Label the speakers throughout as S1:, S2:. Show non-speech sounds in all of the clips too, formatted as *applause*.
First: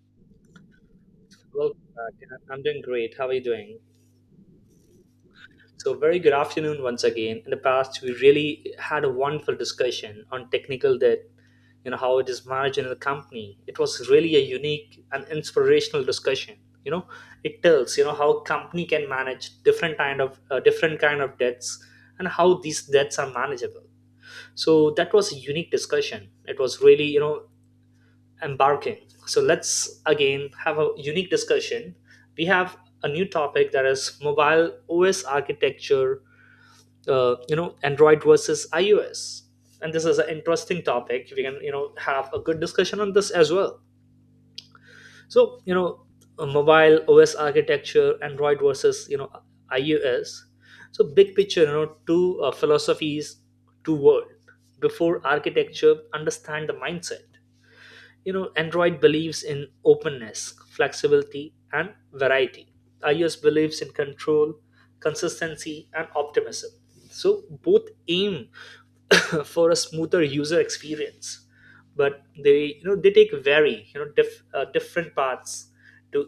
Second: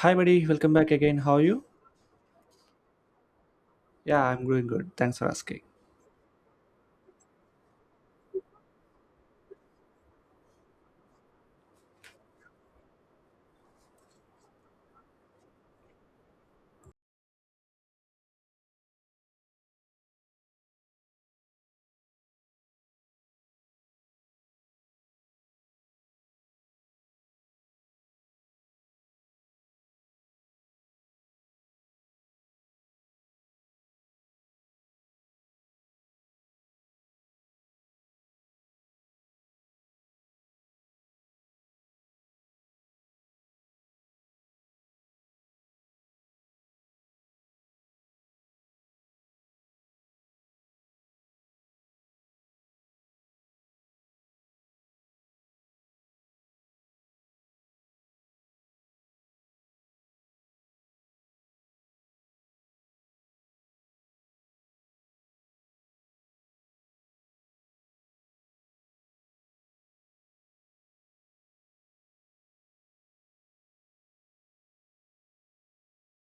S1: Hi, buddy. Welcome back again. How are you?
S2: Welcome back. I'm doing great. How are you doing?
S1: Yeah, I'm doing good. Thanks for asking.
S2: So, very good afternoon once again. In the past, we really had a wonderful discussion on technical debt, you know, how it is managed in the company. It was really a unique and inspirational discussion. You know, it tells you know how company can manage different kind of debts and how these debts are manageable. So that was a unique discussion. It was really you know embarking. So let's again have a unique discussion. We have a new topic that is mobile OS architecture. Android versus iOS, and this is an interesting topic. We can you know have a good discussion on this as well. So you know, a mobile OS architecture, Android versus you know iOS. So big picture, you know, two philosophies, two world. Before architecture, understand the mindset, you know. Android believes in openness, flexibility and variety. iOS believes in control, consistency and optimism. So both aim *coughs* for a smoother user experience, but they you know they take very you know different paths to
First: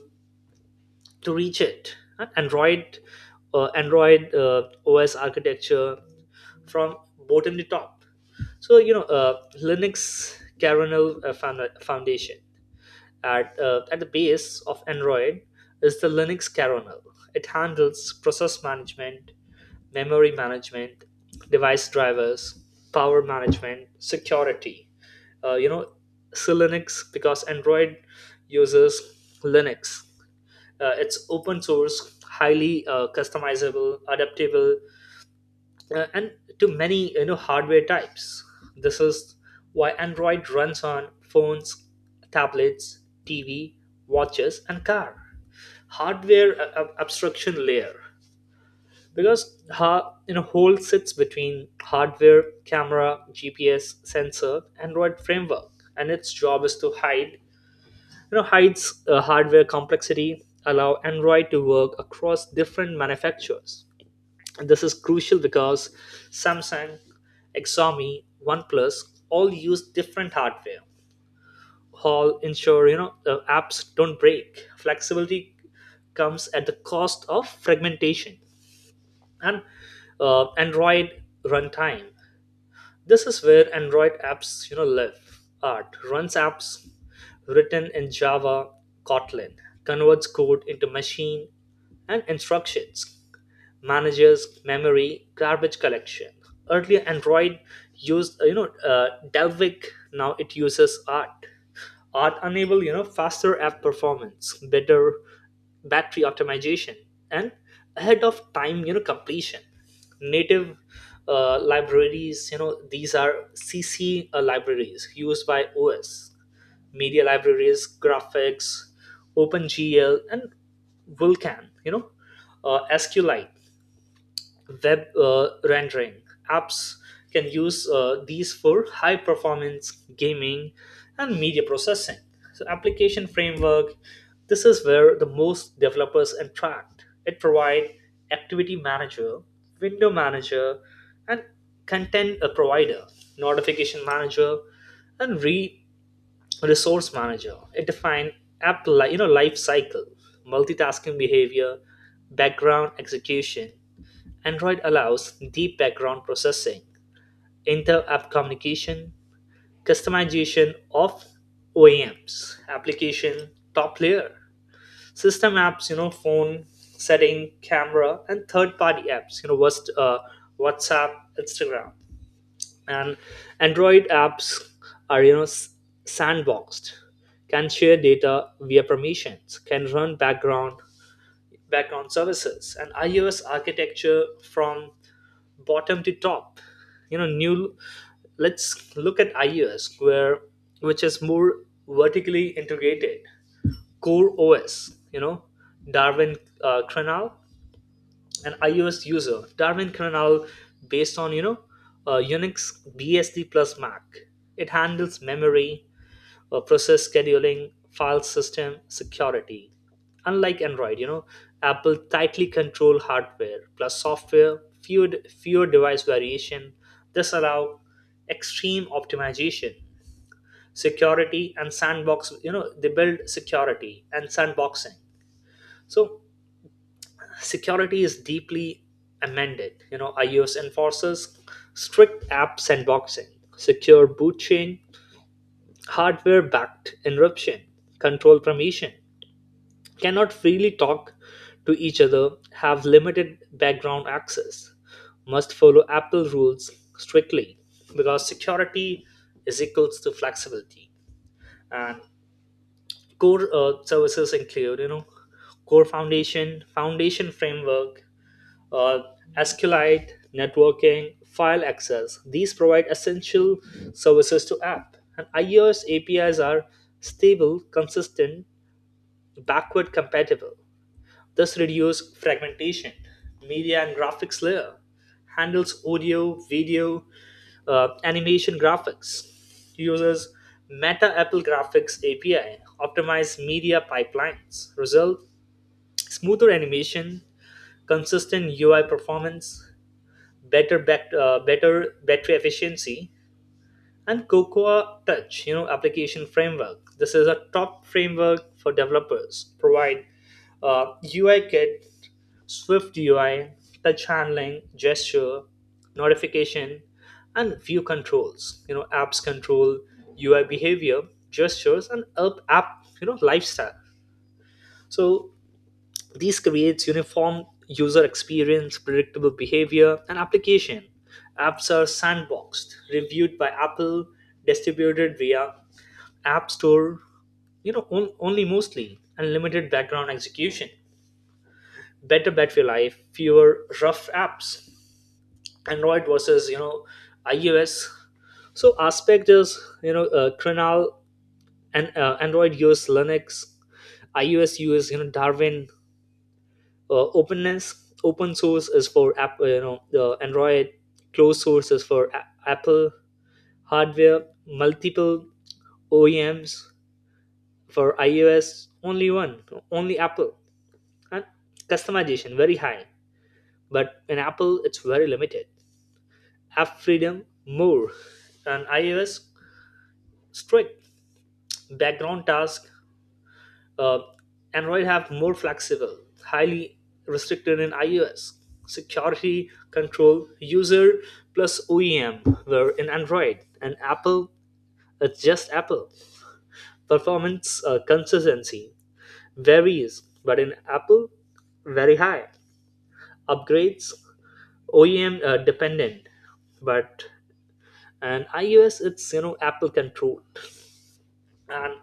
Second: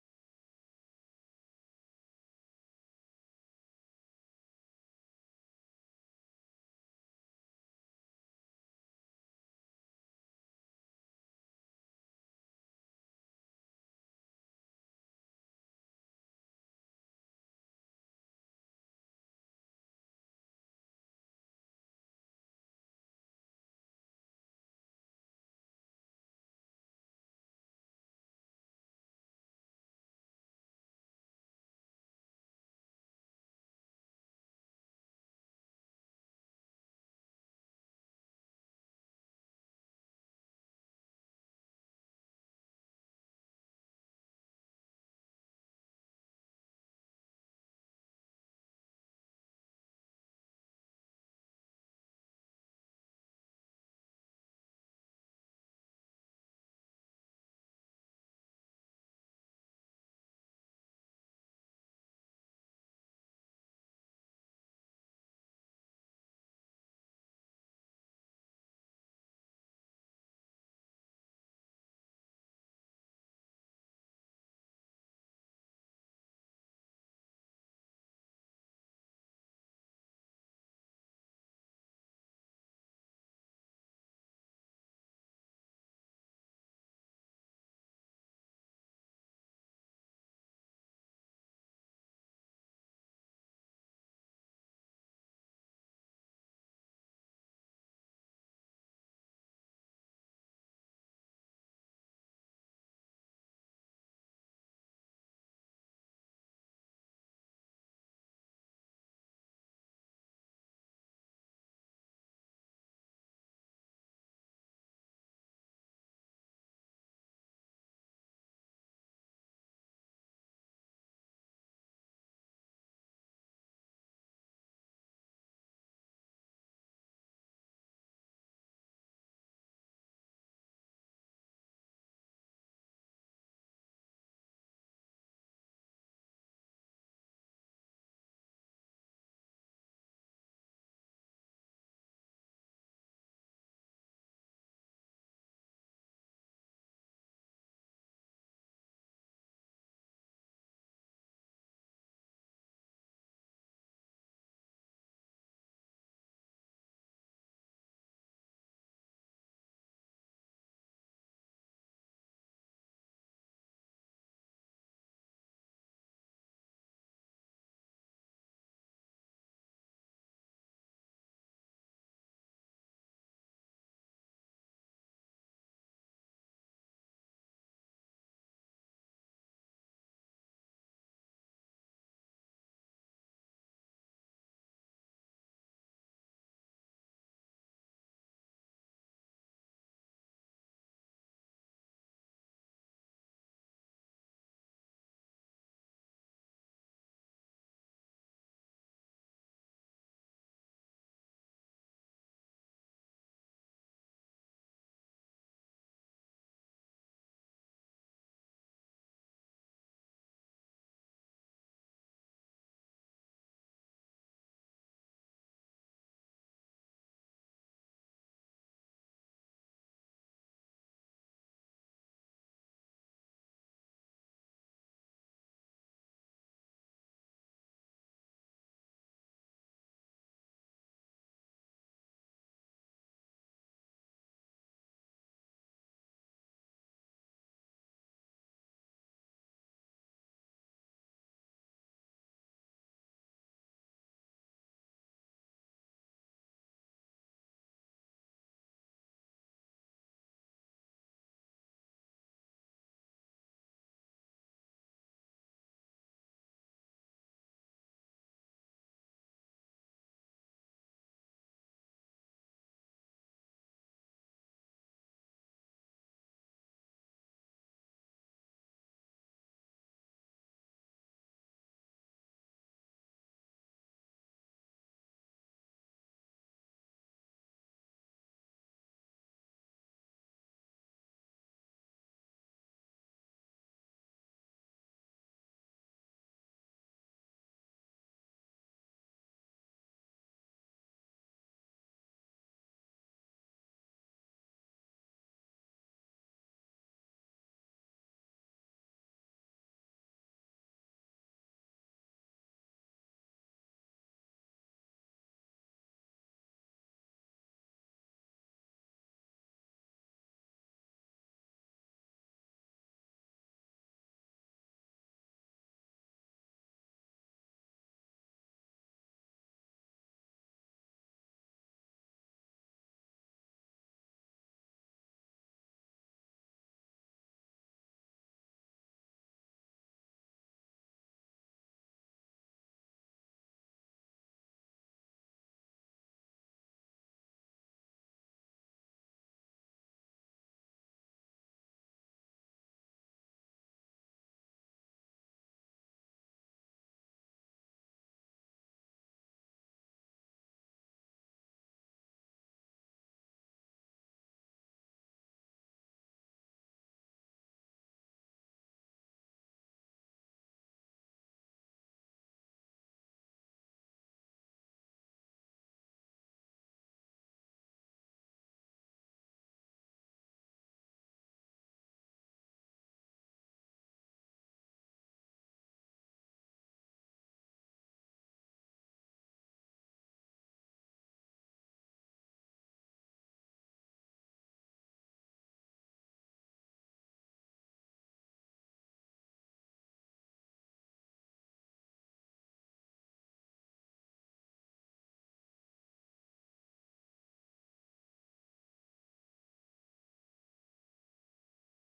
S2: to reach it. And android, android os architecture from bottom to top, so you know, linux kernel, foundation. At the base of Android is the Linux kernel. It handles process management, memory management, device drivers, power management, security. Uh, you know, so Linux, because Android uses Linux. It's open source, highly customizable, adaptable, and to many you know hardware types. This is why android runs on phones, tablets, tv, watches and car. Hardware abstraction layer, because you know whole sits between hardware, camera, gps sensor, android framework, and its job is to hide, you know, hides hardware complexity, allow android to work across different manufacturers. And this is crucial because Samsung, Xiaomi, OnePlus all use different hardware. All ensure you know the apps don't break. Flexibility comes at the cost of fragmentation. And Android runtime. This is where Android apps you know live. Art runs apps written in Java, Kotlin, converts code into machine and instructions, manages memory garbage collection. Earlier android used delvik, now it uses art. Art enable you know faster app performance, better battery optimization, and ahead of time you know completion. Native libraries, you know, these are cc libraries used by os: media libraries, graphics, opengl and vulkan, you know, sqlite, web rendering. Apps can use these for high performance gaming and media processing. So, application framework, this is where the most developers interact. It provides activity manager, window manager, and content provider, notification manager, and resource manager. It defines you know life cycle, multitasking behavior, background execution. Android allows deep background processing, inter-app communication, customization of OEMs, application top layer, system apps, you know, phone setting, camera, and third-party apps, you know, what's WhatsApp, Instagram, and Android apps are you know sandboxed, can share data via permissions, can run background services. And iOS architecture from bottom to top, you know, new. Let's look at ios, where which is more vertically integrated. Core os, you know, darwin kernel. An ios user darwin kernel based on you know unix bsd plus mac. It handles memory, process scheduling, file system, security. Unlike Android, you know, Apple tightly control hardware plus software, fewer device variation. This allow extreme optimization, security and sandbox. You know, they build security and sandboxing. So security is deeply amended. You know, iOS enforces strict app sandboxing, secure boot chain, hardware backed encryption, control permission, cannot freely talk to each other, have limited background access, must follow Apple rules strictly, because security is equals to flexibility. And core services include, you know, core foundation, foundation framework, uh, SQLite, networking, file access. These provide essential services to app. And iOS APIs are stable, consistent, backward compatible. This reduces fragmentation. Media and graphics layer handles audio, video, animation graphics. Uses Meta Apple Graphics API, optimize media pipelines. Result: smoother animation, consistent UI performance, better battery efficiency, and Cocoa Touch, you know, application framework. This is a top framework for developers. Provide UI kit, Swift UI, touch handling, gesture, notification, and view controls. You know, apps control UI behavior, gestures, and app you know lifestyle. So this creates uniform user experience, predictable behavior, and application. Apps are sandboxed, reviewed by Apple, distributed via App Store, you know, on, only mostly, and limited background execution. Better bet for life, fewer rough apps. Android versus you know iOS. So aspect is you know Krenal, and Android uses Linux, iOS uses you know Darwin. Openness, open source is for app, you know, the android. Closed source is for apple. Hardware multiple oems, for ios only one, only apple. And customization very high, but in apple it's very limited. App freedom more, and ios strict background task. Uh, Android have more flexible, highly restricted in iOS. Security control user plus OEM were in Android, and Apple it's just Apple. Performance consistency varies, but in Apple very high. Upgrades OEM dependent, but and iOS it's you know Apple controlled. And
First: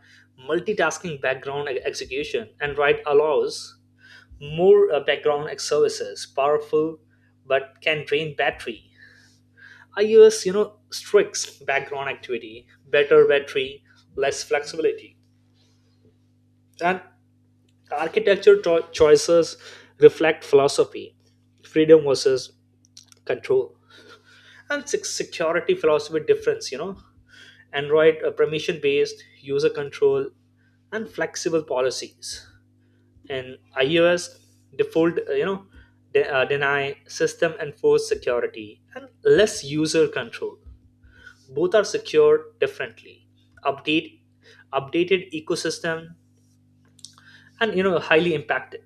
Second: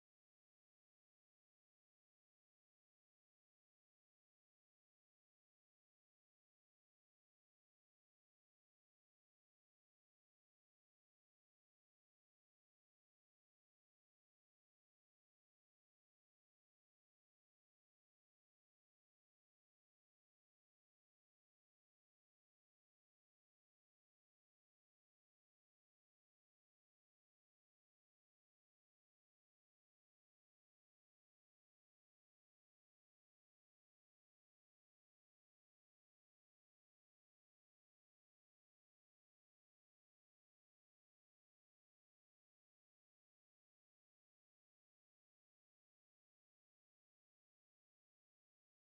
S2: multitasking, background execution, Android allows more background services powerful but can drain battery. I use you know strict background activity, better battery, less flexibility. And architecture choices reflect philosophy: freedom versus control. And security philosophy difference, you know. Android permission based, user control and flexible policies. And ios default, deny, system enforced security and less user control. Both are secured differently. Update, updated ecosystem, and you know highly impacted.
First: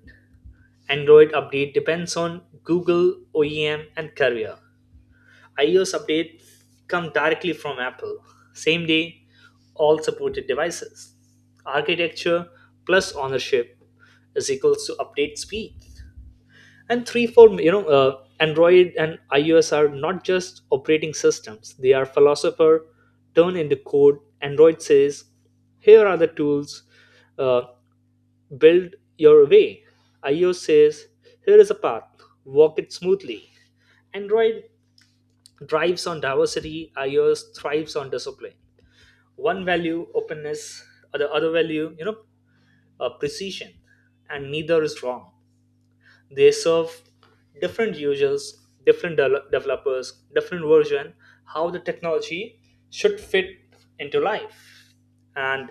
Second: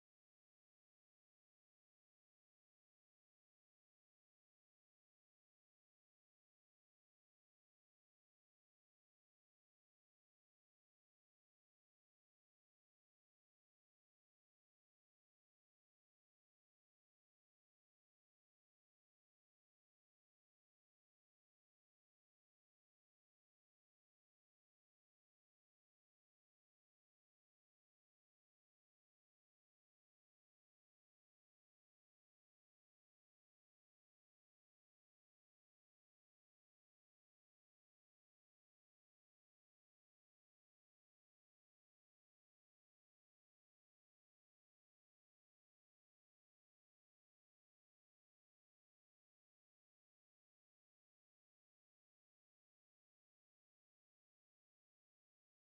S2: Android update depends on google, oem and carrier. Ios update come directly from apple, same day, all supported devices. Architecture plus ownership is equals to update speed. And three four, you know, android and ios are not just operating systems, they are philosopher turned into code. Android says here are the tools, uh, build your way. Ios says here is a path, walk it smoothly. Android drives on diversity, ios thrives on discipline. One value openness, the other value you know precision. And neither is wrong, they serve different users, developers, different version, how the technology should fit into life. And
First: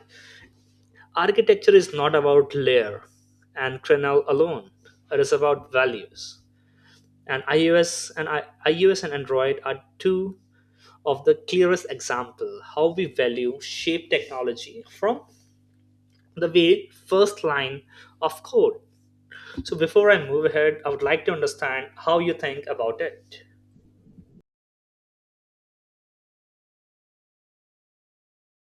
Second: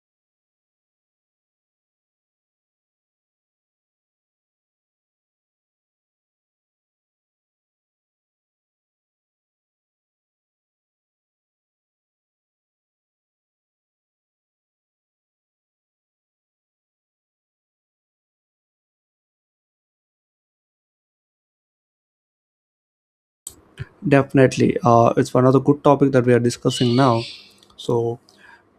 S2: architecture is not about layer and kernel alone, it is about values. And ios and android are two of the clearest example how we value shape technology from the very first line of code. So before I move ahead, I would like to understand how you think about it.
S1: Definitely. It's another good topic that we are discussing now. So,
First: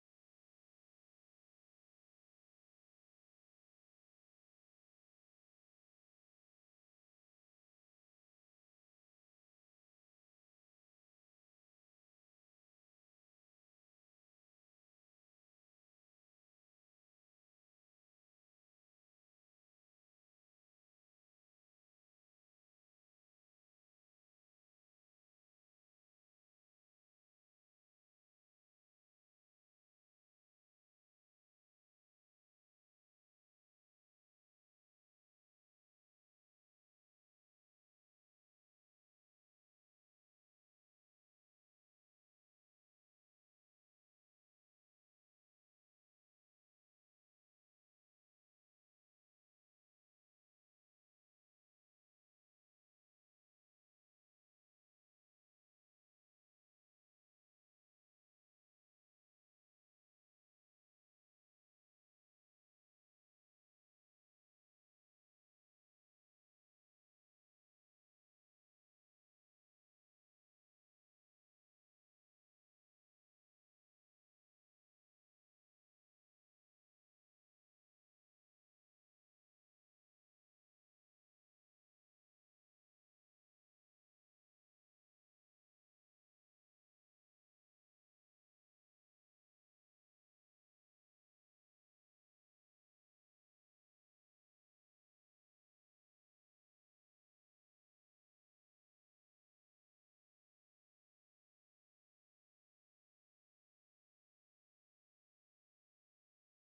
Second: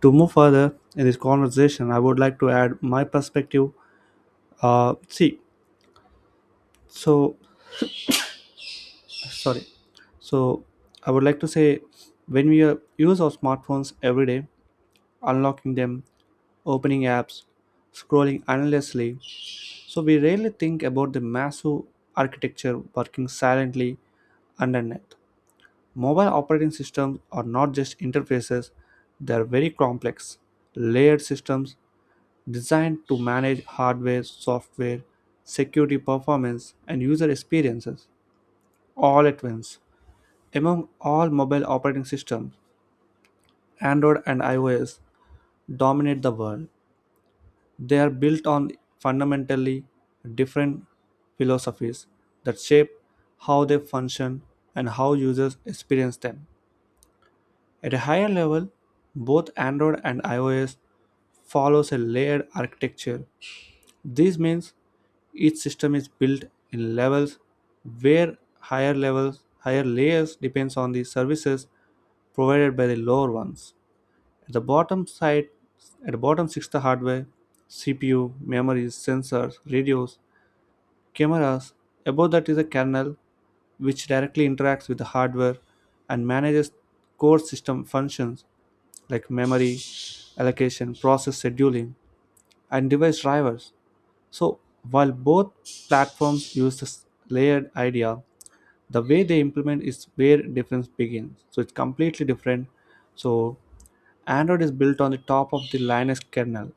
S1: to move further in this conversation, I would like to add my perspective. See, so sorry. So, I would like to say when we use our smartphones every day, unlocking them, opening apps, scrolling endlessly, so we rarely think about the massive architecture working silently underneath. Mobile operating systems are not just interfaces, they are very complex, layered systems designed to manage hardware, software, security performance, and user experiences all at once. Among all mobile operating systems, Android and iOS dominate the world. They are built on fundamentally different philosophies that shape how they function and how users experience them. At a higher level, both Android and iOS follows a layered architecture. This means each system is built in levels where higher layers depends on the services provided by the lower ones. At the bottom side at the bottom sits the hardware: CPU, memories, sensors, radios, cameras. Above that is a kernel, which directly interacts with the hardware and manages core system functions like memory, allocation, process scheduling, and device drivers. So, while both platforms use this layered idea, the way they implement is where difference begins, so it's completely different. So Android is built on the top of the Linux kernel,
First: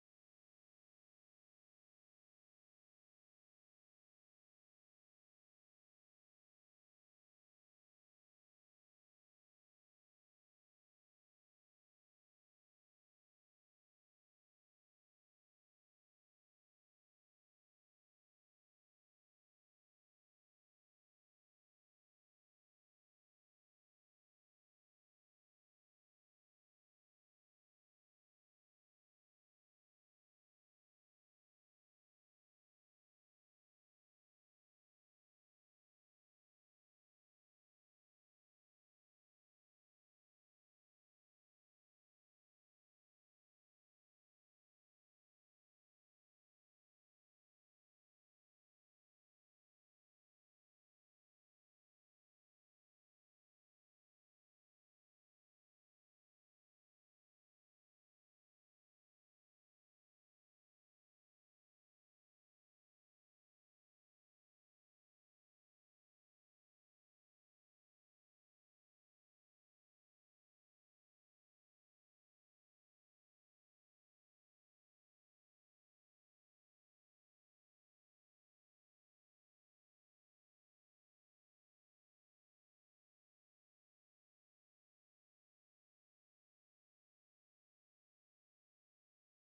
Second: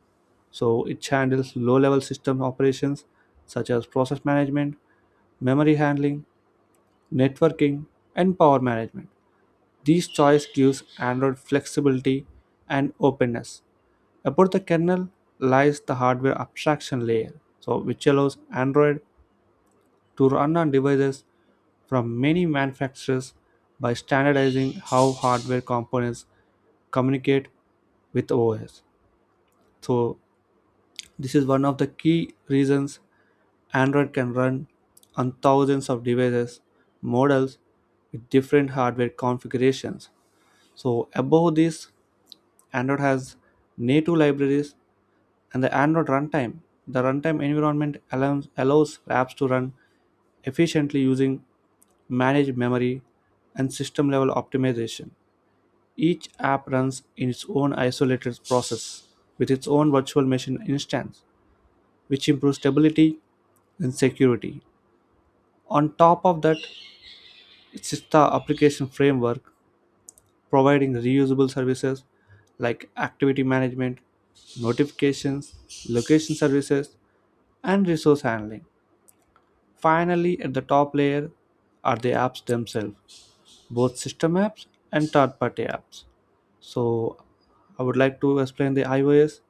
S1: so it handles low level system operations such as process management, memory handling, networking, and power management. These choice gives Android flexibility and openness. Above the kernel lies the hardware abstraction layer, so which allows Android to run on devices from many manufacturers by standardizing how hardware components communicate with OS. So, this is one of the key reasons Android can run on thousands of devices, models with different hardware configurations. So, above this, Android has native libraries and the Android runtime. The runtime environment allows apps to run efficiently using managed memory and system level optimization. Each app runs in its own isolated process with its own virtual machine instance, which improves stability and security. On top of that, it sits the application framework providing reusable services like activity management, notifications, location services, and resource handling. Finally, at the top layer are the apps themselves, both system apps and third party apps. So, I would like to explain the iOS.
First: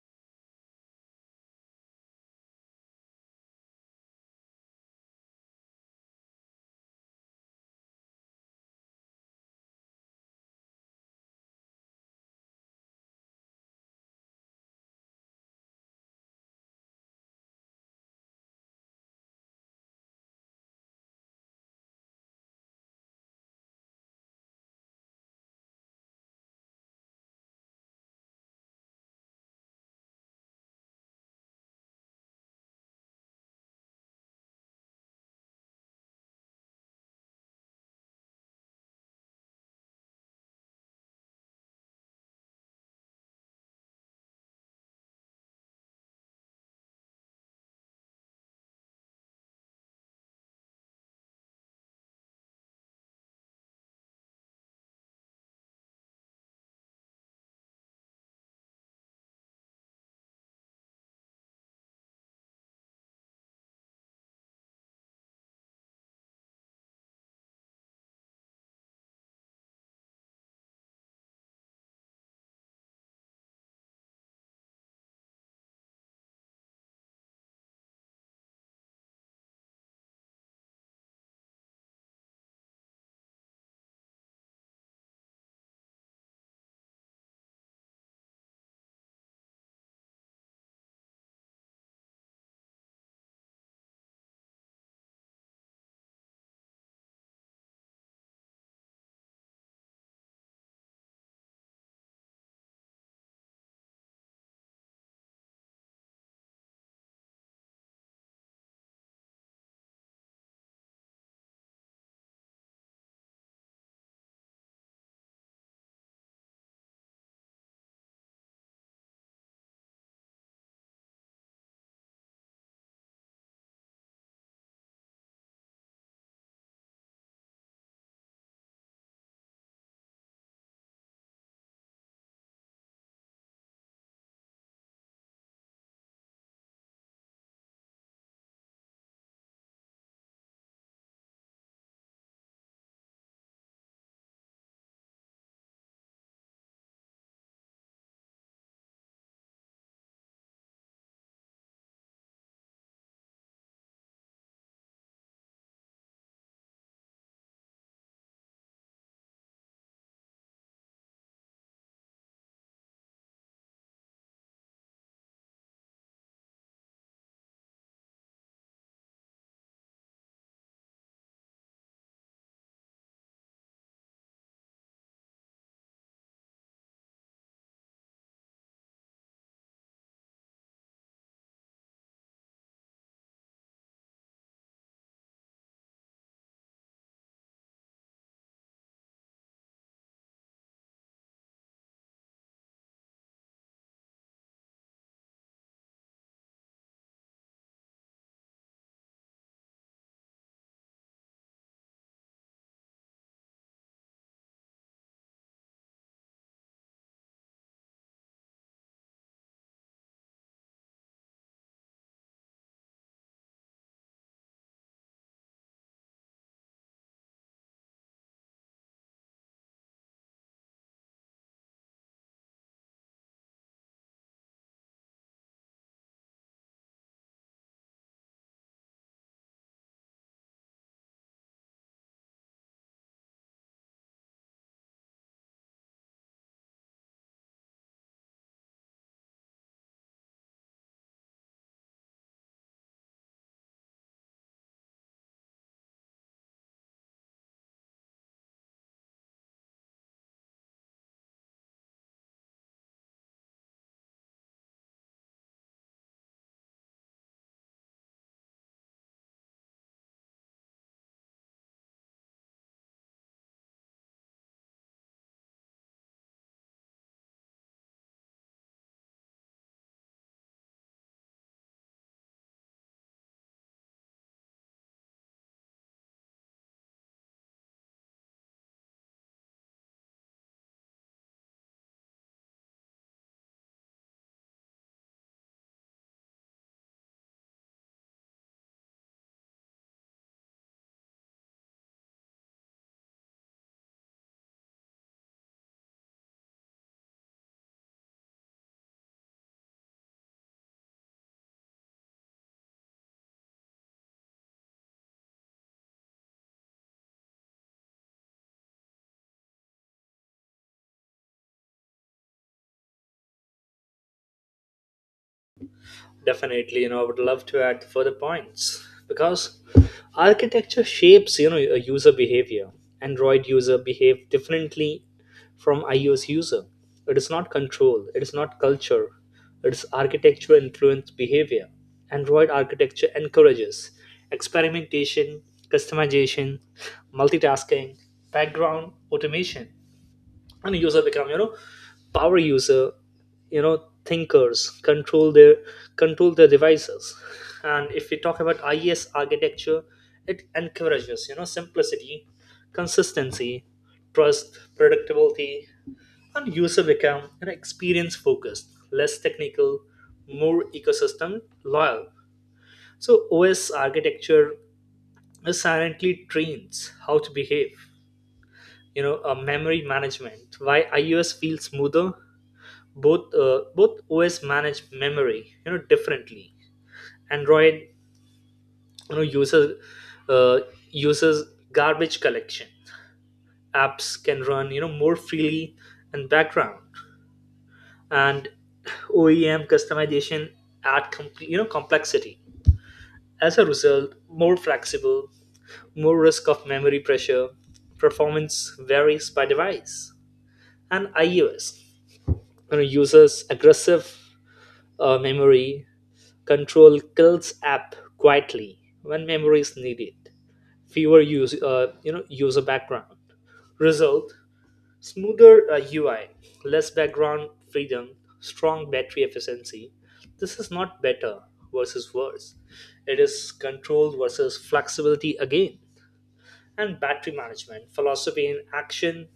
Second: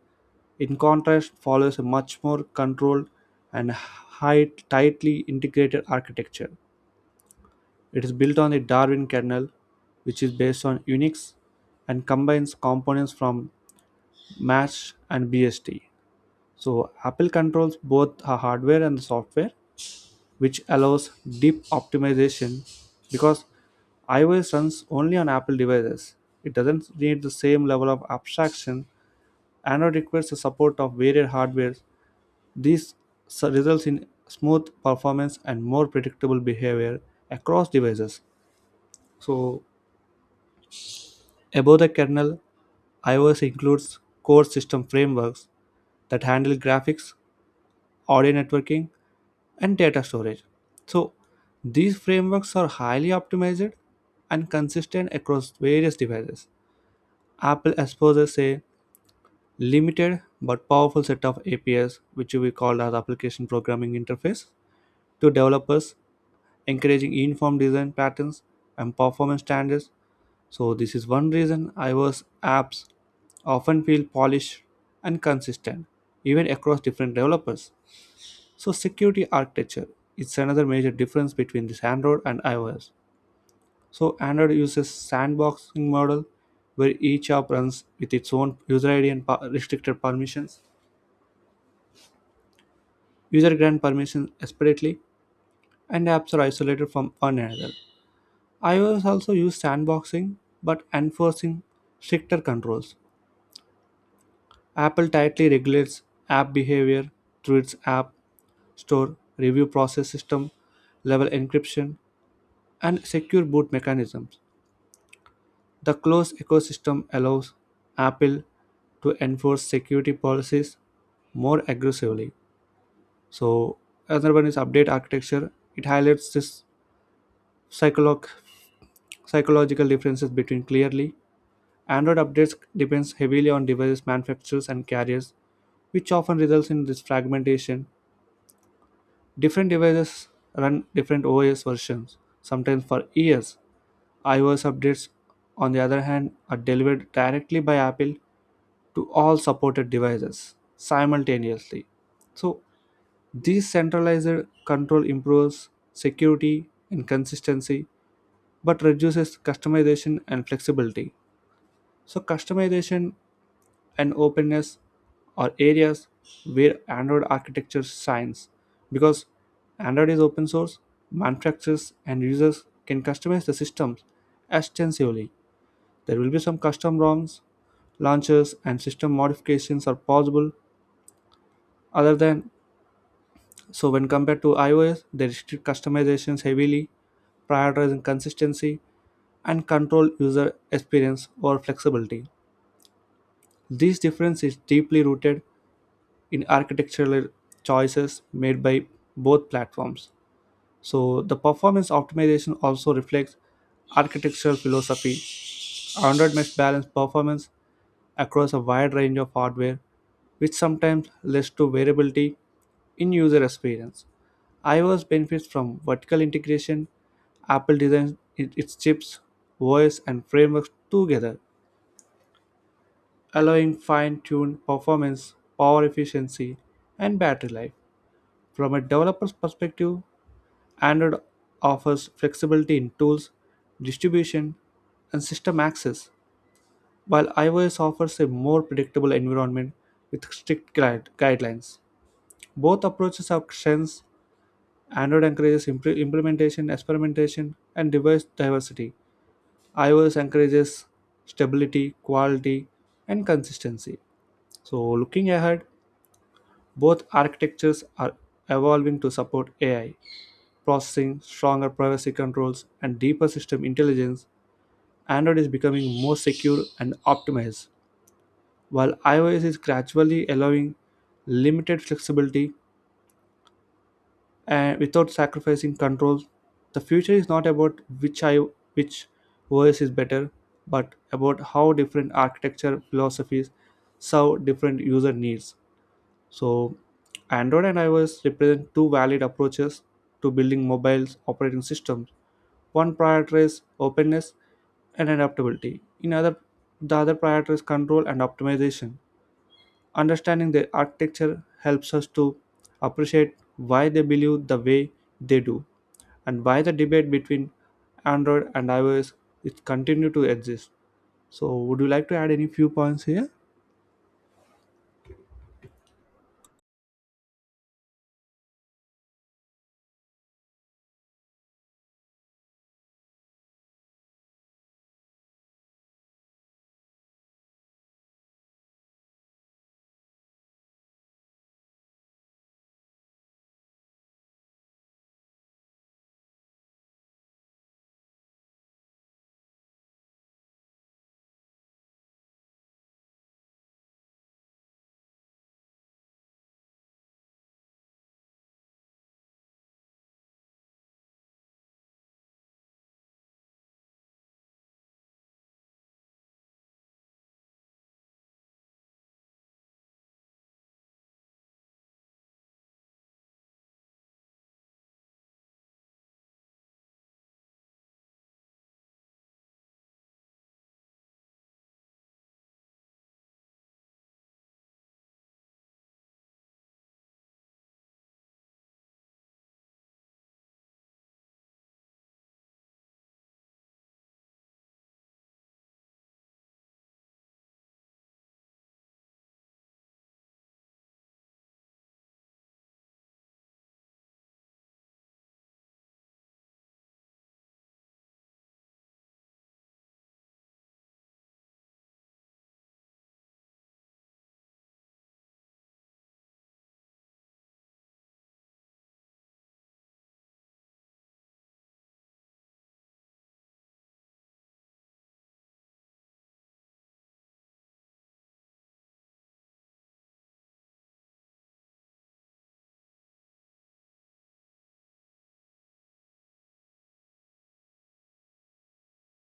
S1: In contrast, follows a much more controlled and tightly integrated architecture. It is built on the Darwin kernel, which is based on Unix and combines components from MASH and BSD. So Apple controls both the hardware and the software, which allows deep optimization because iOS runs only on Apple devices. It doesn't need the same level of abstraction and it requires the support of varied hardware. This results in smooth performance and more predictable behavior across devices. So, above the kernel, iOS includes core system frameworks that handle graphics, audio networking, and data storage. So, these frameworks are highly optimized and consistent across various devices. Apple exposes a limited but powerful set of APIs, which we call as application programming interface, to developers, encouraging uniform design patterns and performance standards. So, this is one reason iOS apps often feel polished and consistent, even across different developers. So, security architecture is another major difference between this Android and iOS. So, Android uses sandboxing model where each app runs with its own user ID and restricted permissions. User grant permissions separately, and apps are isolated from one another. iOS also used sandboxing but enforcing stricter controls. Apple tightly regulates app behavior through its App Store review process, system level encryption, and secure boot mechanisms. The closed ecosystem allows Apple to enforce security policies more aggressively. So, another one is update architecture. It highlights this psycholo- psychological differences between clearly. Android updates depends heavily on device manufacturers and carriers, which often results in this fragmentation. Different devices run different OS versions, sometimes for years. iOS updates, on the other hand, are delivered directly by Apple to all supported devices simultaneously. So, this centralized control improves security and consistency but reduces customization and flexibility. So, customization and openness are areas where Android architecture shines because Android is open source, manufacturers and users can customize the systems extensively. There will be some custom ROMs, launchers, and system modifications are possible. Other than when compared to iOS, they restrict customizations heavily, prioritizing consistency and control user experience or flexibility. This difference is deeply rooted in architectural choices made by both platforms. So the performance optimization also reflects architectural philosophy. Android must balance performance across a wide range of hardware, which sometimes leads to variability in user experience. iOS benefits from vertical integration. Apple designs its chips, OS, and frameworks together, allowing fine tuned performance, power efficiency, and battery life. From a developer's perspective, Android offers flexibility in tools, distribution, and system access, while iOS offers a more predictable environment with strict guidelines. Both approaches have strengths. Android encourages implementation, experimentation, and device diversity. iOS encourages stability, quality, and consistency. So, looking ahead, both architectures are evolving to support AI processing, stronger privacy controls, and deeper system intelligence. Android is becoming more secure and optimized, while iOS is gradually allowing limited flexibility and without sacrificing control. The future is not about which OS is better, but about how different architecture philosophies serve different user needs. So, Android and iOS represent two valid approaches to building mobiles operating systems. One prioritizes openness and adaptability. The other prioritizes control and optimization. Understanding the architecture helps us to appreciate why they believe the way they do and why the debate between Android and iOS is continue to exist. So, would you like to add any few points here?
S2: Definitely, you know, I would love to add further points because architecture shapes, you know, a user behavior. Android user behave differently from iOS user. It is not control, it is not culture, it is architecture influenced behavior. Android architecture encourages experimentation, customization, multitasking, background automation, and a user become you know power user, you know, thinkers, control their devices. And if we talk about ies architecture, it encourages you know simplicity, consistency, trust, predictability, and user become you know experience focused, less technical, more ecosystem loyal. So os architecture is silently trains how to behave, you know. A memory management, why ios feels smoother. Both, both os manage memory you know differently. Android, you know, uh, uses garbage collection. Apps can run you know more freely in background, and oem customization you know complexity. As a result, more flexible, more risk of memory pressure, performance varies by device. And ios, you know, uses aggressive memory control, kills app quietly when memory is needed. Fewer use, user background. Result: smoother UI, less background freedom, strong battery efficiency. This is not better versus worse. It is control versus flexibility again. And battery management philosophy in action.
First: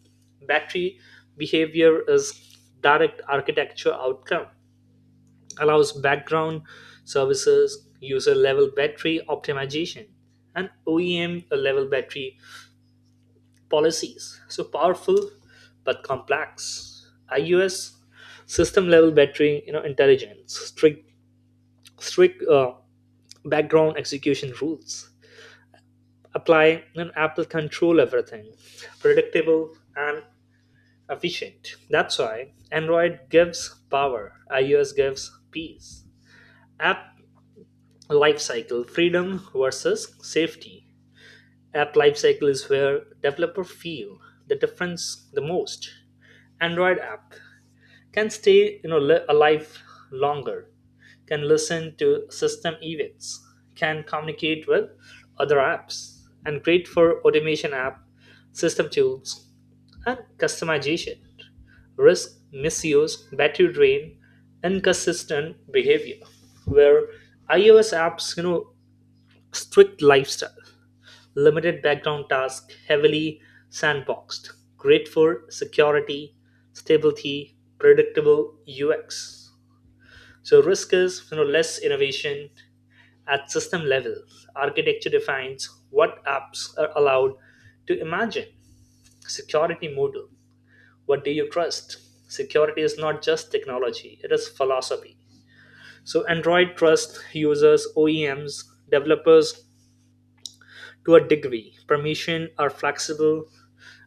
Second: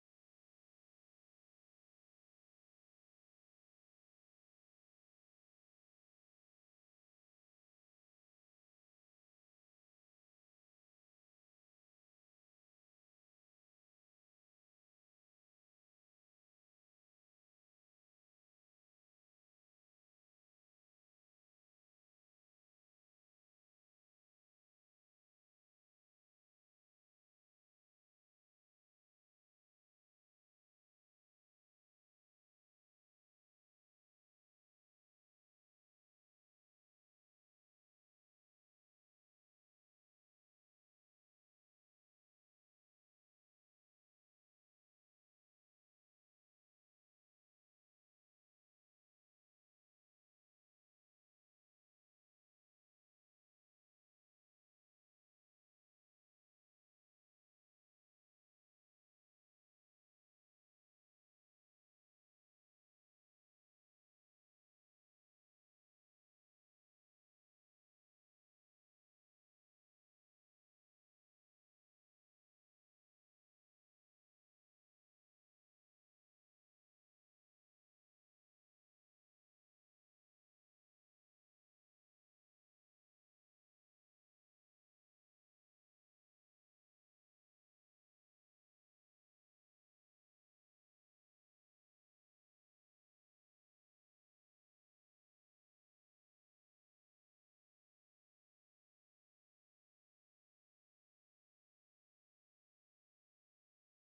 S2: Battery behavior is direct architecture outcome, allows background services, user level battery optimization, and OEM level battery policies. So powerful but complex. iOS system level battery, you know, intelligence, strict background execution rules. Apply and Apple control everything, predictable and efficient. That's why Android gives power, iOS gives peace. App life cycle, freedom versus safety. App life cycle is where developer feel the difference the most. Android app can stay you know alive longer, can listen to system events, can communicate with other apps, and great for automation app, system tools and customization. Risk misuse, battery drain, inconsistent behavior, where ios apps you know strict lifestyle, limited background tasks, heavily sandboxed. Great for security, stability, predictable UX. So risk is you know less innovation at system level. Architecture defines what apps are allowed to imagine. Security model. What do you trust? Security is not just technology, it is philosophy. So Android trusts users, OEMs, developers to a degree, permissions are flexible.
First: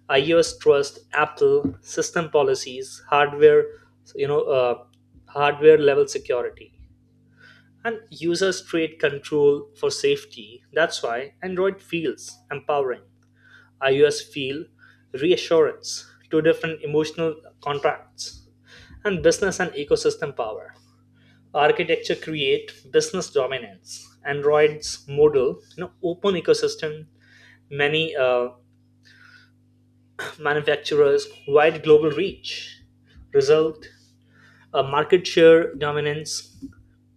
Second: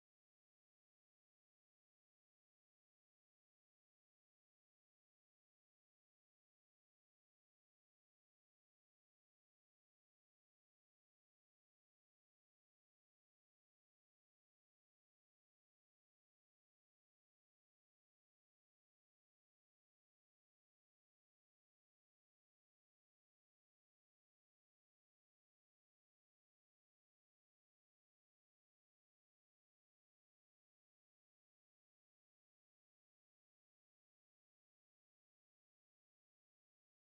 S2: iOS trust Apple system policies, hardware, you know, uh, hardware level security, and users trade control for safety. That's why Android feels empowering. iOS feel reassurance. Two different emotional contracts. And business and ecosystem power. Architecture create business dominance. Android's model, you know, open ecosystem, many manufacturers' wide global reach, result market share dominance,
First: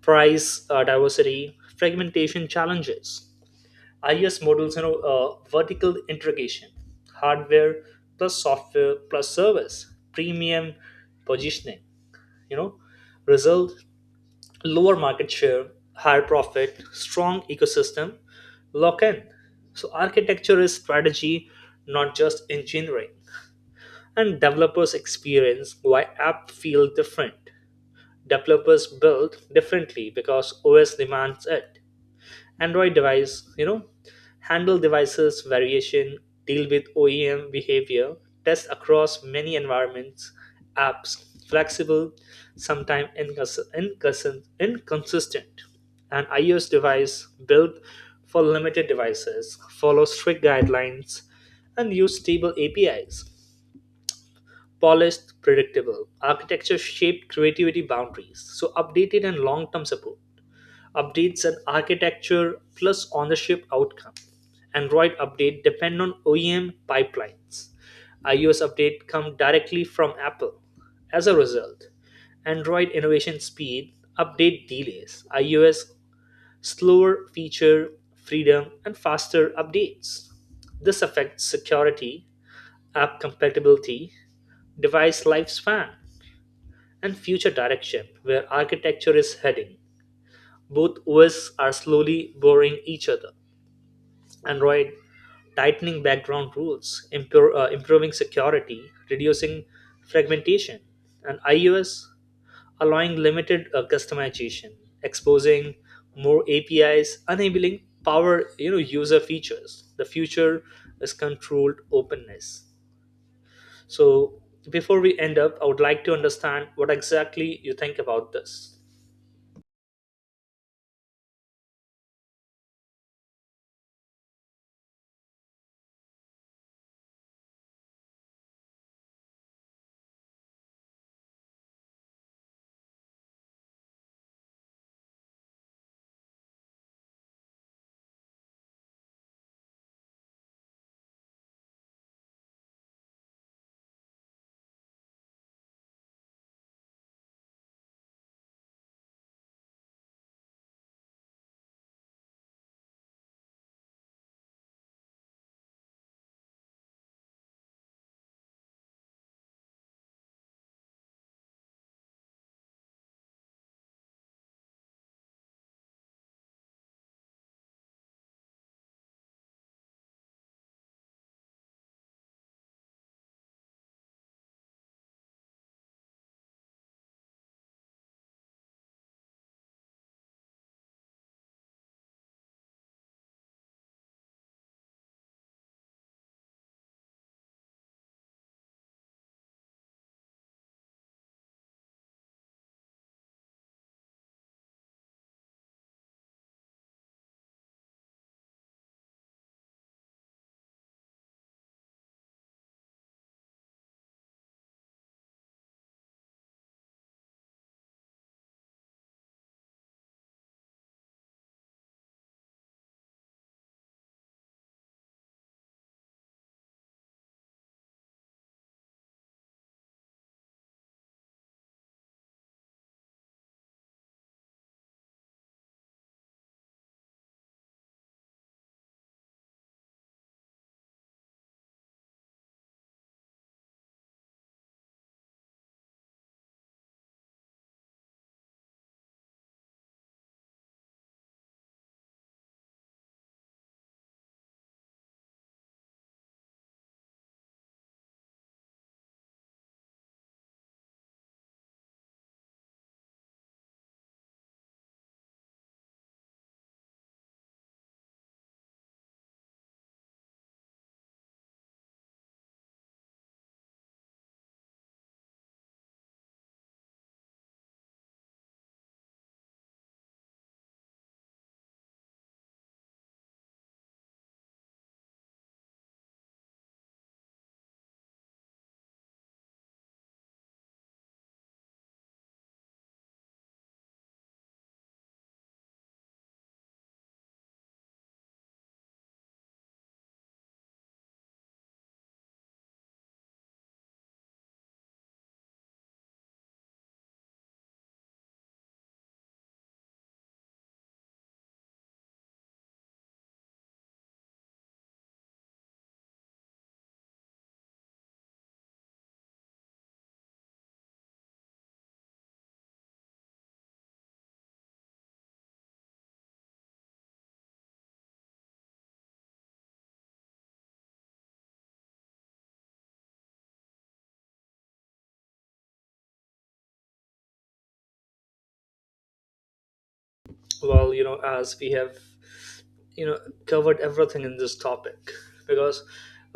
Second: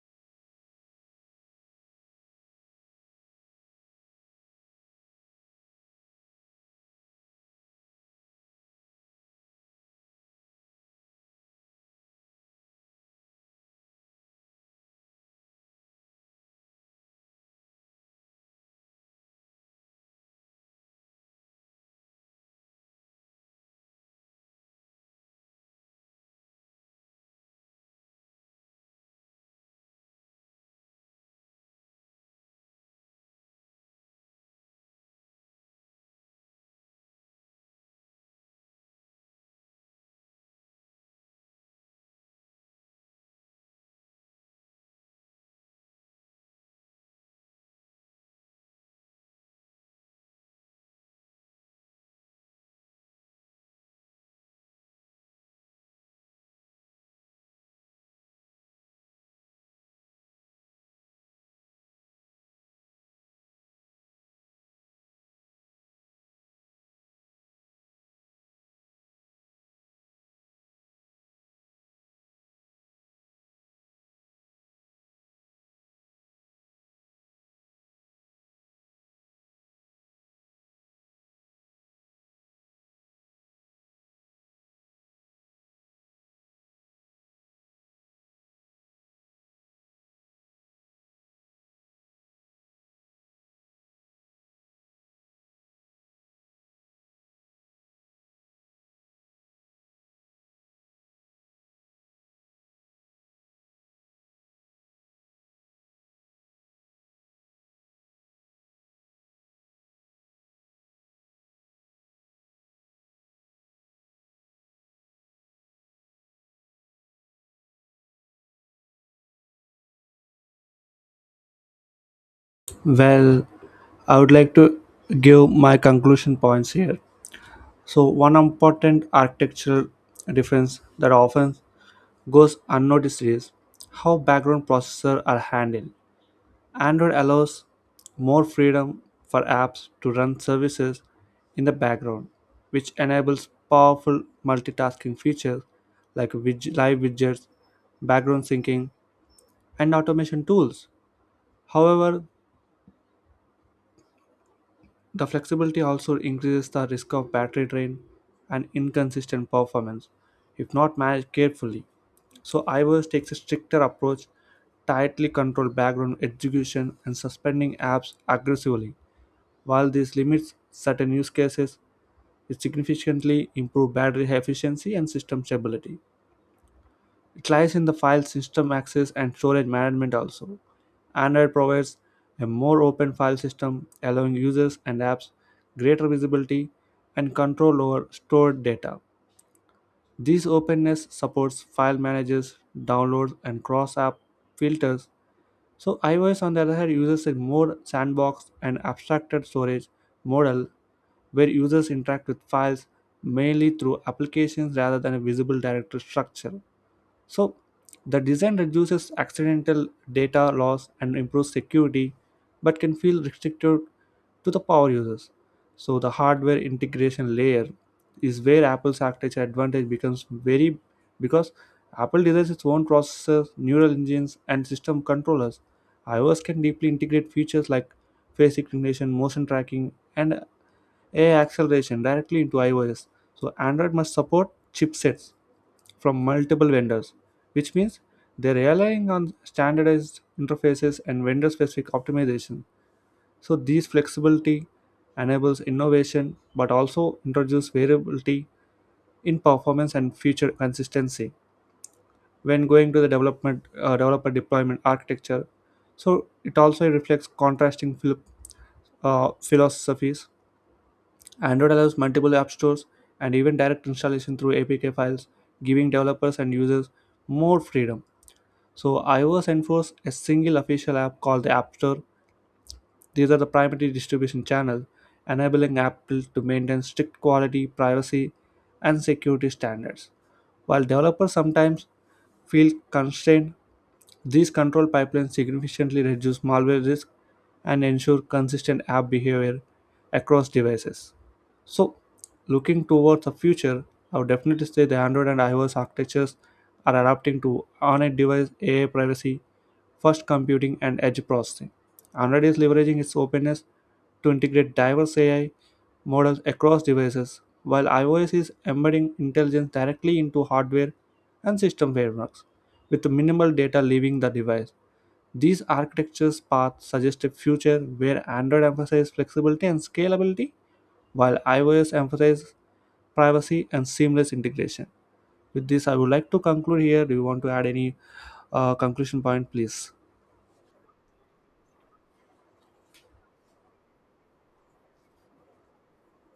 S2: price diversity, fragmentation challenges. IS models, you know, vertical integration, hardware plus software plus service, premium positioning. You know, result lower market share, higher profit, strong ecosystem, lock in. So architecture is strategy, not just engineering. And developers experience, why app feel different. Developers build differently because OS demands it. Android device, you know, handle devices variation, deal with OEM behavior, test across many environments, apps, flexible, sometimes inconsistent. An iOS device built for limited devices, follow strict guidelines, and use stable APIs, polished, predictable. Architecture shaped creativity boundaries. So updated and long term support. Updates and architecture plus ownership outcome. Android update depend on OEM pipelines. iOS update come directly from Apple. As a result, Android innovation speed, update delays, iOS slower feature freedom, and faster updates. This affects security, app compatibility, device lifespan, and future direction where architecture is heading. Both OS are slowly boring each other. Android tightening background rules, improving security, reducing fragmentation. And iOS allowing limited customization, exposing more APIs, enabling power you know user features. The future is controlled openness. So before we end up, I would like to understand what exactly you think about this.
S1: Well, I would like to give my conclusion points here. So, one important architectural difference that often goes unnoticed is how background processors are handled. Android allows more freedom for apps to run services in the background, which enables powerful multitasking features like live widgets, background syncing, and automation tools. However, the flexibility also increases the risk of battery drain and inconsistent performance if not managed carefully. So iOS takes a stricter approach, tightly control background execution and suspending apps aggressively. While this limits certain use cases, it significantly improves battery efficiency and system stability. It lies in the file system access and storage management also. Android provides a more open file system, allowing users and apps greater visibility and control over stored data. This openness supports file managers, downloads, and cross app filters. So, iOS, on the other hand, uses a more sandboxed and abstracted storage model where users interact with files mainly through applications rather than a visible directory structure. So, the design reduces accidental data loss and improves security, but can feel restricted to the power users. So, the hardware integration layer is where Apple's architecture advantage becomes very, because Apple designs its own processors, neural engines, and system controllers. iOS can deeply integrate features like face recognition, motion tracking, and AI acceleration directly into iOS. So, Android must support chipsets from multiple vendors, which means they're relying on standardized interfaces and vendor specific optimization. So, this flexibility enables innovation but also introduces variability in performance and future consistency when going to the development developer deployment architecture, so it also reflects contrasting philosophies. Android allows multiple app stores and even direct installation through APK files, giving developers and users more freedom. So iOS enforces a single official app called the App Store. These are the primary distribution channel, enabling Apple to maintain strict quality, privacy, and security standards. While developers sometimes feel constrained, these control pipelines significantly reduce malware risk and ensure consistent app behavior across devices. So, looking towards the future, I would definitely say the Android and iOS architectures are adapting to on-device AI, privacy first computing, and edge processing. Android is leveraging its openness to integrate diverse AI models across devices, while iOS is embedding intelligence directly into hardware and system frameworks, with minimal data leaving the device. These architectures paths suggest a future where Android emphasizes flexibility and scalability, while iOS emphasizes privacy and seamless integration. With this, I would like to conclude here. Do you want to add any conclusion point, please?
S2: Well, you know, as we have you know covered everything in this topic. Because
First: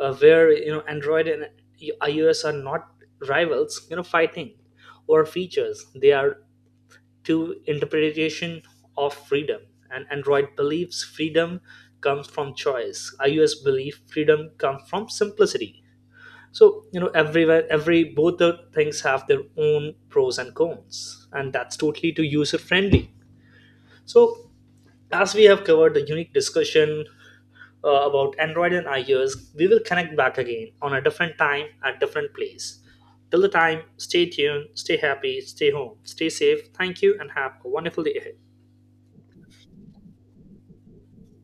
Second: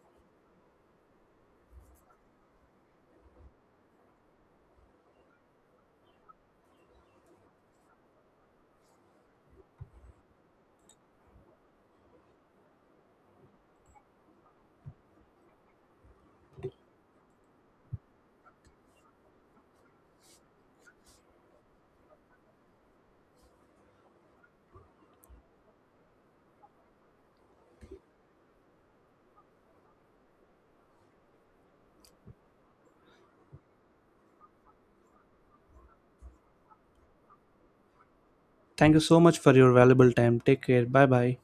S2: where you know android and ios are not rivals you know fighting or features, they are two interpretation of freedom. And android believes freedom comes from choice, ios believe freedom comes from simplicity. So you know everywhere, every both the things have their own pros and cons, and that's totally to user friendly. So as we have covered the unique discussion about Android and iOS, we will connect back again on a different time at different place. Till the time, stay tuned, stay happy, stay home, stay safe. Thank you and have a wonderful day ahead.
S1: Thank you so much for your valuable time. Take care. Bye bye.